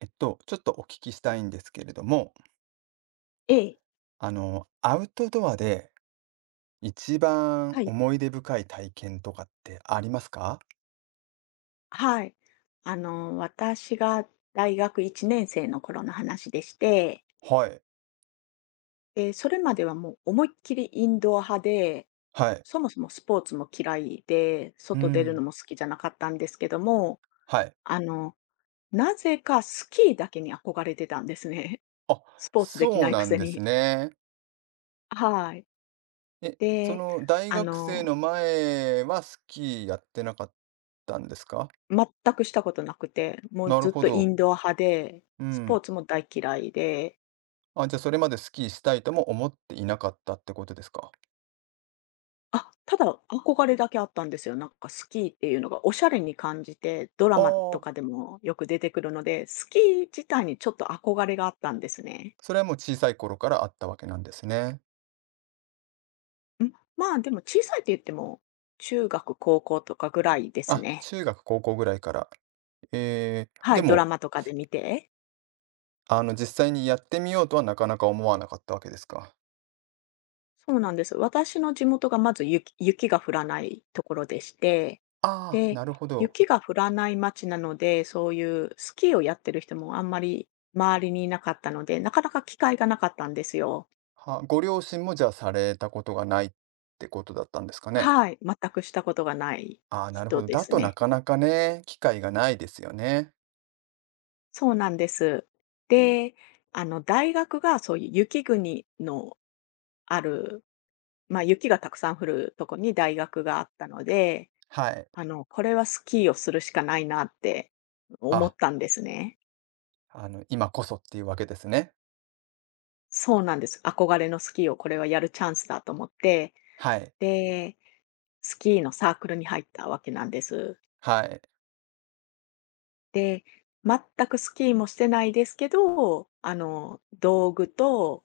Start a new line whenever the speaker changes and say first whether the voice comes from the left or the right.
right: ちょっとお聞きしたいんですけれども、
left: ええ、
right: アウトドアで一番
left: はい、
right: 思い出深い体験とかってありますか？
left: はい。私が大学1年生の頃の話でして、
right: はい、
left: で、それまではもう思いっきりインドア派で、
right: はい、
left: そもそもスポーツも嫌いで、
right: う
left: 外出るの
right: ん、
left: も好きじゃなかったんですけども、
right: はい。
left: あの、なぜかスキーだけに憧れてたんですね。
right: あ、
left: スポーツでき
right: そう
left: ないく
right: なん
left: せ
right: です
left: に。
right: ね。
left: はい。
right: え、そ
left: で、
right: の大
left: あ
right: 学生
left: の、
right: の前はスキーやってなかったんですか？
left: 全くしたことなくて、もう
right: なる
left: ずっ
right: ほ
left: とイ
right: ど。
left: ンドア派で、
right: う
left: スポ
right: ん。
left: ーツも大嫌いで、
right: あ、じゃあそれまでスキーしたいとも思っていなかったってことですか？
left: あ、ただ、憧れだけあったんですよ。なんかスキーっていうのがおしゃれに感じて、ドラ
right: あ
left: マ
right: あ
left: と
right: ー、
left: かでもよく出てくるので、スキー自体にちょっと憧れがあったんですね。
right: それはもう小さい頃からあったわけなんですね。
left: うん、まあ、でも小さいって言っても、中学、高校とかぐらいです
right: あ、
left: ね。
right: 中学、高校ぐらいから。ええ、
left: は
right: で
left: い、ドラ
right: も、
left: マとかで見て。
right: 実際にやってみようとはなかなか思わなかったわけですか？
left: そうなんです。私の地元がまず雪が降らないところでして、
right: ああ、
left: で、
right: なるほど。
left: 雪が降らない街なので、そういうスキーをやってる人もあんまり周りにいなかったので、なかなか機会がなかったんですよ。
right: は、ご両親もじゃあされたことがないってことだったんですかね？
left: はい、全くしたことがない
right: ああ、なるほ
left: 人
right: ど。
left: で
right: だ
left: す
right: とな
left: ね。
right: かなかね、機会がないですよね。
left: そうなんです。で、大学がそういう雪国のある、ま、雪がたくさん降るとこに大学があったので、
right: はい。
left: これはスキーをするしかないなって思
right: あ、
left: ったんですね。
right: 今こそっていうわけですね。
left: そうなんです。憧れのスキーをこれはやるチャンスだと思って、
right: はい、
left: で、スキーのサークルに入ったわけなんです。
right: はい。
left: で、全くスキーもしてないですけど、道具と、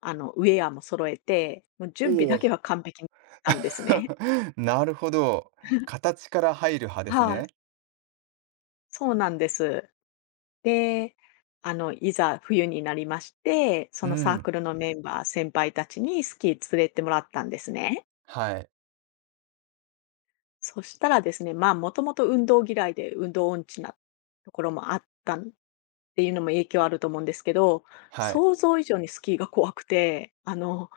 left: ウェアも揃えて、もう準備
right: お
left: だけ
right: お。
left: は完璧なんですね。
right: なるほど。形から入る派です
left: はい、
right: ね。
left: そうなんです。で、いざ冬になりまして、
right: う
left: そのサー
right: ん。
left: クルのメンバー、先輩たちにスキー連れてもらったんですね。
right: はい、
left: そしたらですね、まあ、もともと運動嫌いで運動音痴なところもあったんっていうのも影響あると思うんですけど、
right: はい、
left: 想像以上にスキーが怖くて、あの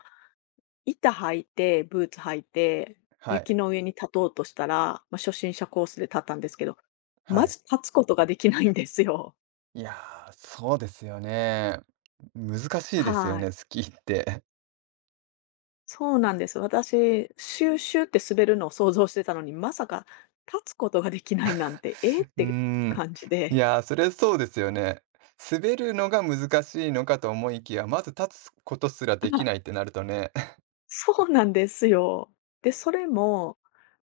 left: 板履いて、ブーツ履いて、
right: は
left: 雪
right: い、
left: の上に立とうとしたら、ま、初心者コースで立ったんですけど、
right: は
left: ま
right: い。
left: ず立つことができないんですよ。
right: いやー、そうですよね。難しいですよ
left: はい。
right: ね、スキーって。
left: そうなんです。私、シューシューって滑るのを想像してたのに、まさか立つことができないなんて、ええっ
right: うー
left: て
right: ん。
left: 感じ
right: い
left: で。
right: やー、それそうですよね。滑るのが難しいのかと思いきや、まず立つことすらでき
left: あ、
right: ないってなるとね。
left: そうなんですよ。で、それも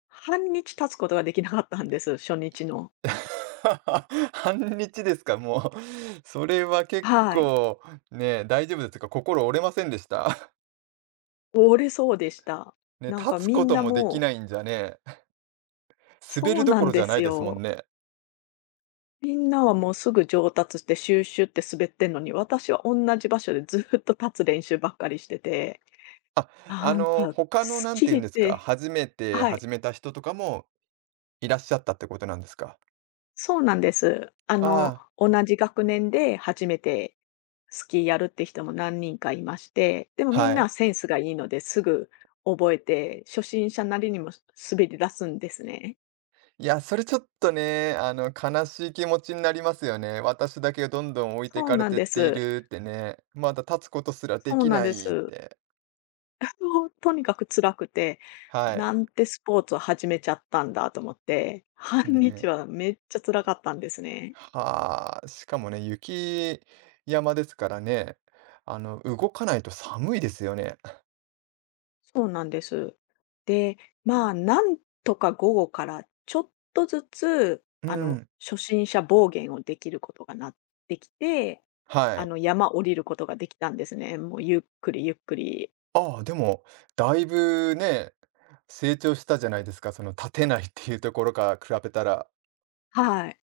left: 半日立つことができなかったんです、初日の。
right: 半日ですか、もう。それは結
left: はい。
right: 構ね、大丈夫ですか？心折れませんでした？
left: 折れそうでした。
right: ね、
left: なんか
right: 立つ
left: み
right: こ
left: ん
right: と
left: な
right: もでき
left: もう
right: ないんじゃね、滑
left: そ
right: る
left: う
right: ど
left: な
right: ころ
left: ん
right: じ
left: で
right: ゃな
left: す
right: いですもん
left: よ。
right: ね。
left: みんなはもうすぐ上達してシューシューって滑ってんのに、私は同じ場所でずっと立つ練習ばっかりしてて、
right: あ、
left: なんか
right: 他の
left: ス
right: 何
left: キ
right: て言うん
left: ー
right: で
left: っ
right: すか、
left: て
right: 初めて
left: はい、
right: 始めた人とかもいらっしゃったってことなんですか。
left: そうなんです。
right: ああ、
left: 同じ学年で初めてスキーやるって人も何人かいまして、でもみん
right: は
left: な
right: い。
left: センスがいいのですぐ覚えて、初心者なりにも滑り出すんですね。
right: いや、それちょっとね、悲しい気持ちになりますよね。私だけどんどん置いてい
left: そう
right: かれ
left: なん
right: てっ
left: で
right: てい
left: す。
right: るってね。まだ立つことすらで
left: そう
right: き
left: なん
right: な
left: で
right: いっ
left: す。
right: て。
left: もうとにかく辛くて、
right: はい。
left: なんてスポーツを始めちゃったんだと思って、半日
right: ね。
left: はめっちゃ辛かったんですね。
right: はあ、しかもね、雪山ですからね。動かないと寒いですよね。
left: そうなんです。で、まあ、なんとか午後からちょっとずつ、
right: うん。
left: 初心者暴言をできることがなってきて、
right: はい。
left: 山降りることができたんですね。もうゆっくりゆっくり。
right: ああ、でも、だいぶね、成長したじゃないですか。その立てないっていうところから比べたら。
left: はい。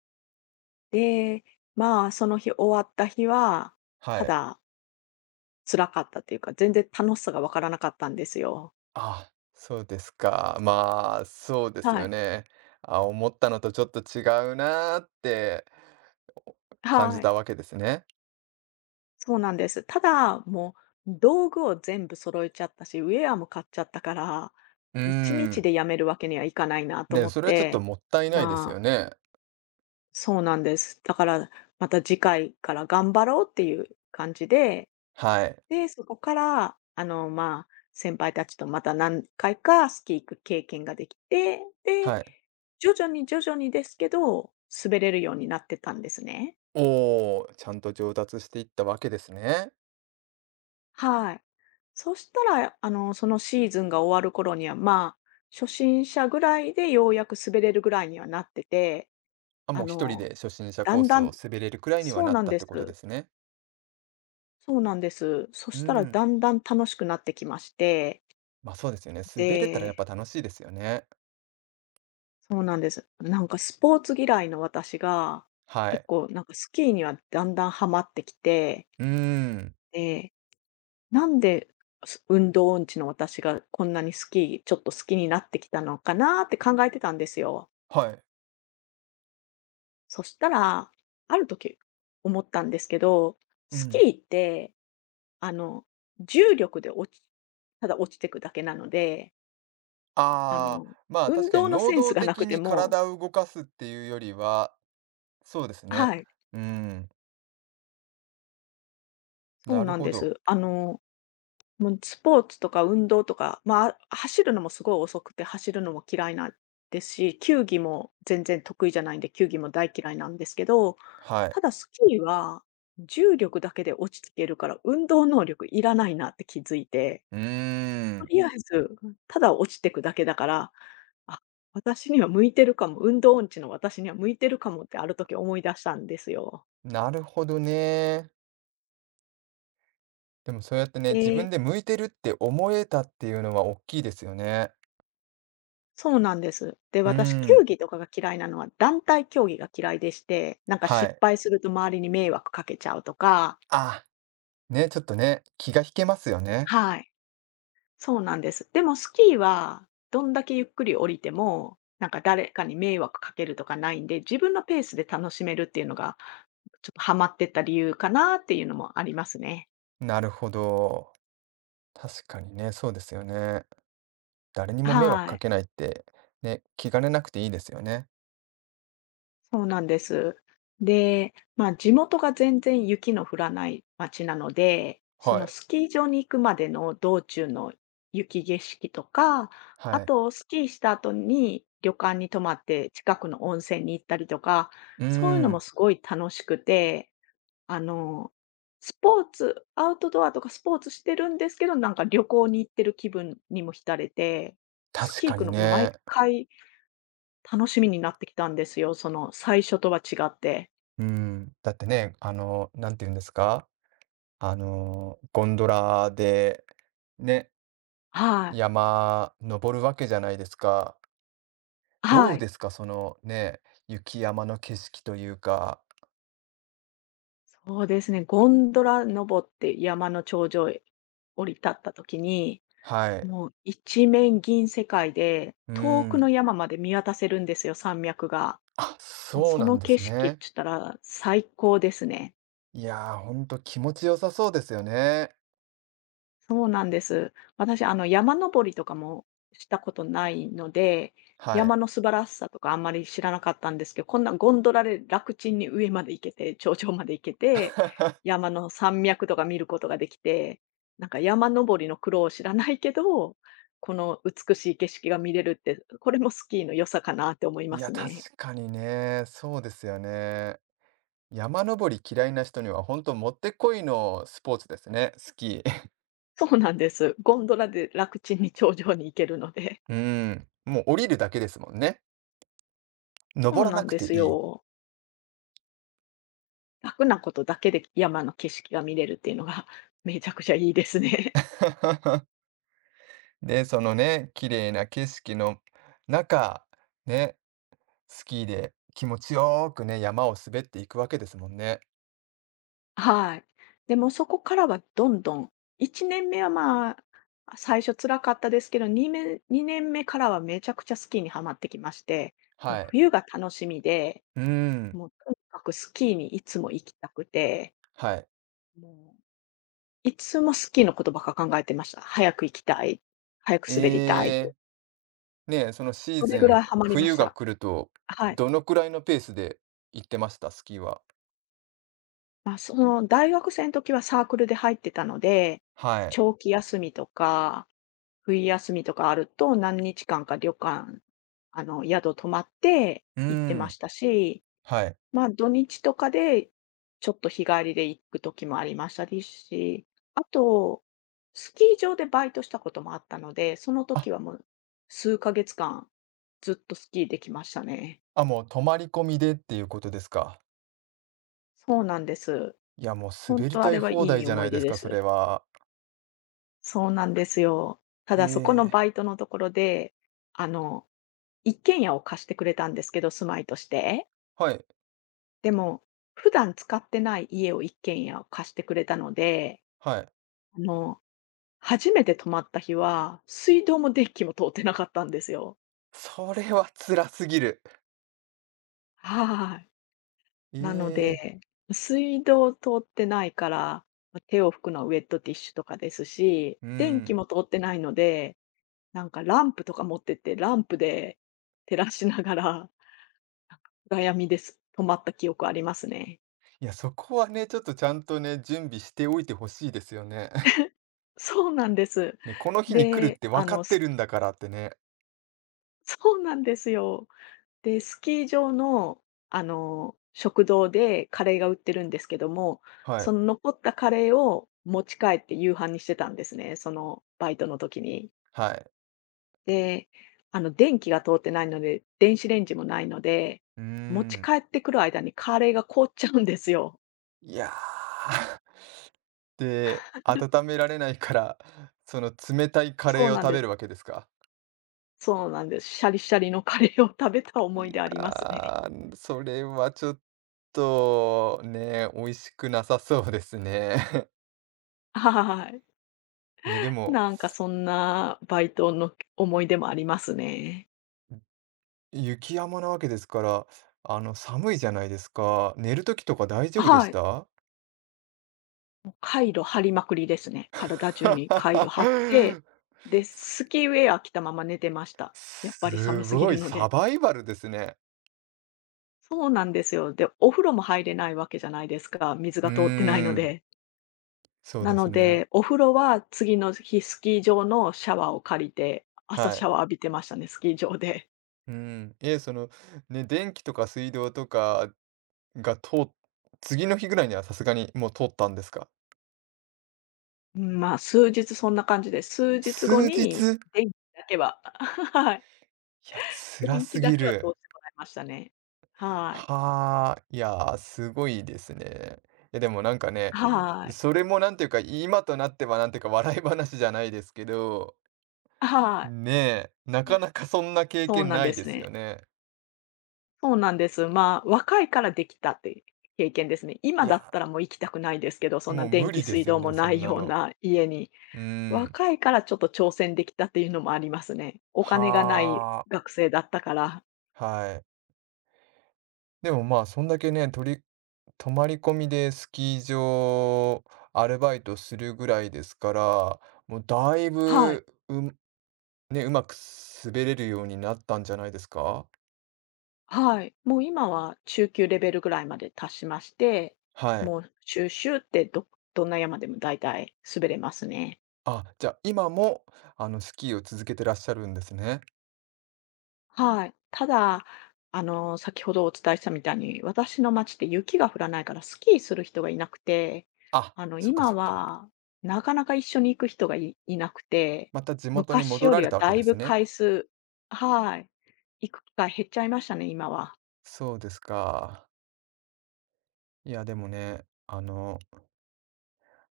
left: で、まあ、その日終わった日は、
right: は
left: た
right: い。
left: だ辛かったっていうか、全然楽しさがわからなかったんですよ。
right: あ、そうですか。まあ、そうです
left: は
right: よ
left: い。
right: ね。あ、思ったのとちょっと違うなーって感じ
left: はい。
right: たわけですね。
left: そうなんです。ただ、もう道具を全部揃えちゃったし、ウェアも買っちゃったから、
right: う
left: 1
right: ー
left: 日
right: ん。
left: でやめるわけにはいかないなと
right: ね、
left: 思っ
right: それはちょっと
left: て、
right: もったいないです
left: ま
right: よ
left: あ、
right: ね。
left: そうなんです。だから、また次回から頑張ろうっていう感じで、
right: はい。
left: で、そこから、まあ、先輩たちとまた何回かスキー行く経験ができて、で、
right: はい。
left: 徐々に徐々にですけど、滑れるようになってたんですね。
right: おーちゃんと上達していったわけですね。
left: はい。そしたら、そのシーズンが終わる頃には、まあ、初心者ぐらいでようやく滑れるぐらいにはなってて、
right: あ、
left: あ
right: もう一人で
left: の、
right: 初心者
left: だ
right: コー
left: ん
right: ス
left: だ
right: を
left: ん
right: 滑れるくらいには
left: そう
right: な
left: な
right: っ
left: ん
right: たっ
left: で
right: てことで
left: す。
right: すね。
left: そうなんです。そ
right: うー
left: したら
right: ん。
left: だんだん楽しくなってきまして、
right: ま、あそうですよね。滑れたらや
left: で、
right: っぱ楽しいですよね。
left: そうなんです。なんかスポーツ嫌いの私が、
right: は
left: 結
right: い。
left: 構なんかスキーにはだんだんハマってきて、
right: うーん。
left: なんで、運動音痴の私がこんなにスキー、ちょっと好きになってきたのかなって考えてたんですよ。
right: はい。
left: そしたら、ある時思ったんですけど、
right: う
left: スキ
right: ん。
left: ーって、あの、重力で落ちただ落ちてくだけなので、あ
right: あ
left: の、
right: あ、まあ、
left: 運
right: 確かに
left: 動の
right: 能
left: センス
right: 動
left: がなく
right: 的
left: て
right: に
left: も
right: 体を動かすっていうよりは、そうです
left: は
right: ね。
left: い、
right: うーん、
left: そ
right: な
left: う
right: る
left: なん
right: ほ
left: で
right: ど。
left: す。もうスポーツとか運動とか、まあ、走るのもすごい遅くて、走るのも嫌いなんですし、球技も全然得意じゃないんで、球技も大嫌いなんですけど、
right: はい。
left: ただスキーは重力だけで落ちていけるから、運動能力いらないなって気づいて、
right: うー
left: と
right: ん、
left: りあえず、ただ落ちていくだけだから、あ、私には向いてるかも、運動音痴の私には向いてるかもってある時思い出したんですよ。
right: なるほどね。でもそうやってね、自分
left: で
right: で向いてるって思えたっていうのは大きいですよね。
left: そうなんです。で、
right: うー
left: 私、球
right: ん、
left: 技とかが嫌いなのは、団体競技が嫌いでして、なんか
right: は
left: 失
right: い。
left: 敗すると周りに迷惑かけちゃうとか
right: あ、ね、ちょっとね、気が引けますよね。
left: はい、そうなんです。でもスキーは、どんだけゆっくり降りても、なんか誰かに迷惑かけるとかないんで、自分のペースで楽しめるっていうのが、ちょっとハマってった理由かなっていうのもありますね。
right: なるほど。確かにね、そうですよね。誰にも迷惑
left: は
right: か
left: い。
right: けないって、ね、気兼ねなくていいですよね。
left: そうなんです。で、まあ、地元が全然雪の降らない町なので、そ
right: は
left: の
right: い、
left: スキー場に行くまでの道中の雪景色とか、あ
right: はい。
left: とスキーした後に旅館に泊まって近くの温泉に行ったりとか、
right: うー
left: そういうのも
right: ん。
left: すごい楽しくて、あの、スポーツ、アウトドアとかスポーツしてるんですけど、なんか旅行に行ってる気分にも浸れて、ス
right: 確
left: キー
right: か
left: 行く
right: に
left: のが毎
right: ね。
left: 回楽しみになってきたんですよ、その最初とは違って。
right: うん。だってね、なんて言うんですか、ゴンドラで、ね、
left: はい。
right: 山登るわけじゃないですか。ど
left: は
right: う
left: い。
right: ですか、そのね、雪山の景色というか、
left: そうですね、ゴンドラ登って山の頂上へ降り立った時に、
right: はい。
left: もう一面銀世界で、
right: う
left: 遠くの
right: ん。
left: 山まで見渡せるんですよ、山脈が。
right: あ、
left: もう
right: そう
left: そ
right: なん
left: の
right: で
left: 景
right: す
left: 色って
right: ね。
left: 言ったら最高ですね。
right: いやー、ほんと気持ちよさそうですよね。
left: そうなんです。私、山登りとかもしたことないので、
right: は
left: 山
right: い。
left: の素晴らしさとかあんまり知らなかったんですけど、こんなゴンドラで楽ちんに上まで行けて、頂上まで行けて、山の山脈とか見ることができて、なんか山登りの苦労を知らないけど、この美しい景色が見れるって、これもスキーの良さかなって思い
right: い
left: ま
right: や、
left: すね。
right: 確かにね、そうですよね。山登り嫌いな人にはほんともってこいのスポーツですね、スキー。
left: そうなんです。ゴンドラで楽ちんに頂上に行けるので。
right: うん、もう降りるだけですもんね。
left: そ
right: 登
left: う
right: ら
left: な
right: な
left: ん
right: く
left: で
right: て
left: す
right: いい。
left: よ。楽なことだけで山の景色が見れるっていうのが めちゃくちゃいいですね。
right: で、そのね、綺麗な景色の中、ね、スキーで気持ちよーくね、山を滑っていくわけですもんね。
left: はい。でもそこからはどんどん、1年目はまあ、最初辛かったですけど、2年目からはめちゃくちゃスキーにはまってきまして、もう
right: はい。
left: 冬が楽しみで、
right: うーん、
left: もうとにかくスキーにいつも行きたくて、
right: はい。
left: もういつもスキーのことばっか考えてました。早く行きたい、早く
right: え
left: 滑りたい。
right: え、ねえ、そのシー
left: そ
right: ズ
left: れぐら
right: ン、
left: いハマりま
right: 冬
left: し
right: が
left: た。
right: 来ると、
left: はい。
right: どのくらいのペースで行ってました？スキーは。
left: まあ、その大学生の時はサークルで入ってたので、
right: はい。
left: 長期休みとか、冬休みとかあると、何日間か旅館、宿泊まって
right: うー
left: 行ってま
right: ん、
left: したし、
right: はい。あ
left: ま、土日とかでちょっと日帰りで行く時もありましたですし、あと、スキー場でバイトしたこともあったので、その時はもう数ヶ月間ずっとスキーできましたね。
right: あ、もう泊まり込みでっていうことですか。
left: そうなんです。
right: いや、もう
left: 本
right: 滑り
left: 当あ
right: たい
left: れはい
right: 放題
left: い
right: じゃな
left: 思い
right: いで
left: 出
right: す
left: で
right: か、そ
left: す。
right: れは。
left: そうなんですよ。た
right: え
left: だそこの
right: え、
left: バイトのところで、あの、一軒家を貸してくれたんですけど、住まいとして。
right: はい、
left: でも、普段使ってない家を一軒家を貸してくれたので、
right: はい。
left: あの、初めて泊まった日は、水道も電気も通ってなかったんですよ。
right: それは辛すぎる。
left: はい。
right: え
left: なの
right: え、
left: で、水道通ってないから、ま手を拭くのはウェットティッシュとかですし、
right: う
left: 電気
right: ん。
left: も通ってないので、なんかランプとか持ってって、ランプで照らしながら暗闇です。泊まった記憶ありますね。
right: いや、そこはね、ちょっとちゃんとね、準備しておいてほしいですよね。
left: そうなんです。
right: ね、この日に来るっ
left: で、
right: て分かってるんだからってね。
left: そうなんですよ。で、スキー場の、食堂でカレーが売ってるんですけども、
right: はい、
left: その残ったカレーを持ち帰って夕飯にしてたんですね、そのバイトの時に。
right: はい。
left: で、電気が通ってないので、電子レンジもないので、
right: うー
left: 持ち
right: ん。
left: 帰ってくる間にカレーが凍っちゃうんですよ。
right: いやー。で、温められないから、その冷たいカ
left: そ
right: レ
left: う
right: ーを
left: なん
right: 食
left: で
right: べ
left: す。
right: るわけですか？
left: そうなんです。シャリシャリのカレーを食べた思い
right: い
left: 出
right: や
left: ありますね。
right: ー、それはちょっとね、美味しくなさそうですね。
left: はい。
right: え、でも、
left: なんかそんなバイトの思い出もありますね。
right: 雪山なわけですから、寒いじゃないですか。寝る時とか大丈夫で
left: は
right: し
left: い。
right: た？
left: もうカイロ貼りまくりですね。体中にカイロ貼って、で、スキーウェア着たまま寝てました。やっぱり
right: す
left: 寒すぎ
right: ごい
left: るの
right: サ
left: で。
right: バイバルですね。
left: そうなんですよ。で、お風呂も入れないわけじゃないですか、水
right: うー
left: が通ってないの
right: ん、
left: で。
right: そう
left: な
right: です
left: の
right: ね。
left: で、お風呂は次の日、スキー場のシャワーを借りて、朝
right: は
left: シャ
right: い。
left: ワー浴びてましたね、スキー場で。
right: うん。え、その、ね、電気とか水道とかが、通う次の日ぐらいにはさすがにもう通ったんですか？
left: うん、まあ、数日そんな感じで、数日
right: 数
left: 後に
right: 日？
left: 電気だけは はい、
right: いや、辛
left: 電
right: す
left: 気だ
right: ぎ
left: けは通しても
right: る。
left: らいましたね。はい。
right: はあ、いやー、すごいですね。いやでもなんかね、
left: は
right: うん
left: い。
right: それもなんていうか、今となってはなんていうか笑い話じゃないですけど、
left: はい。
right: ねえ、なかなかそんな経
left: そう
right: 験
left: なん
right: な
left: で
right: いで
left: す
right: すよ
left: ね。
right: ね。
left: そうなんです。まあ、若いからできたっていう経験ですね。
right: い
left: 今だった
right: や、
left: らもう行きたくないですけど、そんな
right: もう無
left: 電気
right: 理で
left: 水
right: すよ
left: 道も
right: ね、そ
left: な
right: ん
left: い
right: な
left: よう
right: の。
left: な家に、
right: うーん。
left: 若いからちょっと挑戦できたっていうのもありますね。お金がない
right: は
left: 学生だったから。
right: あ、はい。でもまあ、そんだけね、とり、泊まり込みでスキー場アルバイトするぐらいですから、もうだい
left: はい。
right: ぶうね、うまく滑れるようになったんじゃないですか？
left: はい。もう今は中級レベルぐらいまで達しまして、
right: はい。
left: もうシューシューってどんな山でも大体滑れますね。
right: あ、じゃあ、今も、スキーを続けてらっしゃるんですね。
left: はい。ただ、先ほどお伝えしたみたいに、私の町って雪が降らないからスキーする人がいなくて、
right: あ、そっか
left: 今
right: そっか。
left: はなかなか一緒に行く人がいいなくて、
right: また地元に
left: 昔
right: 戻
left: よ
right: ら
left: り
right: れ
left: は
right: たわけ
left: だ
right: で
left: い
right: す
left: ぶ
right: ね。
left: 回数。はい。行く機会減っちゃいましたね、今は。
right: そうですか。いや、でもね、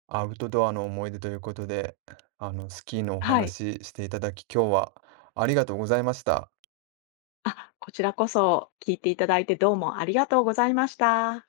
right: アウトドアの思い出ということで、スキーのお
left: はい。
right: 話ししていただき、今日はありがとうございました。
left: あ、こちらこそ聞いていただいてどうもありがとうございました。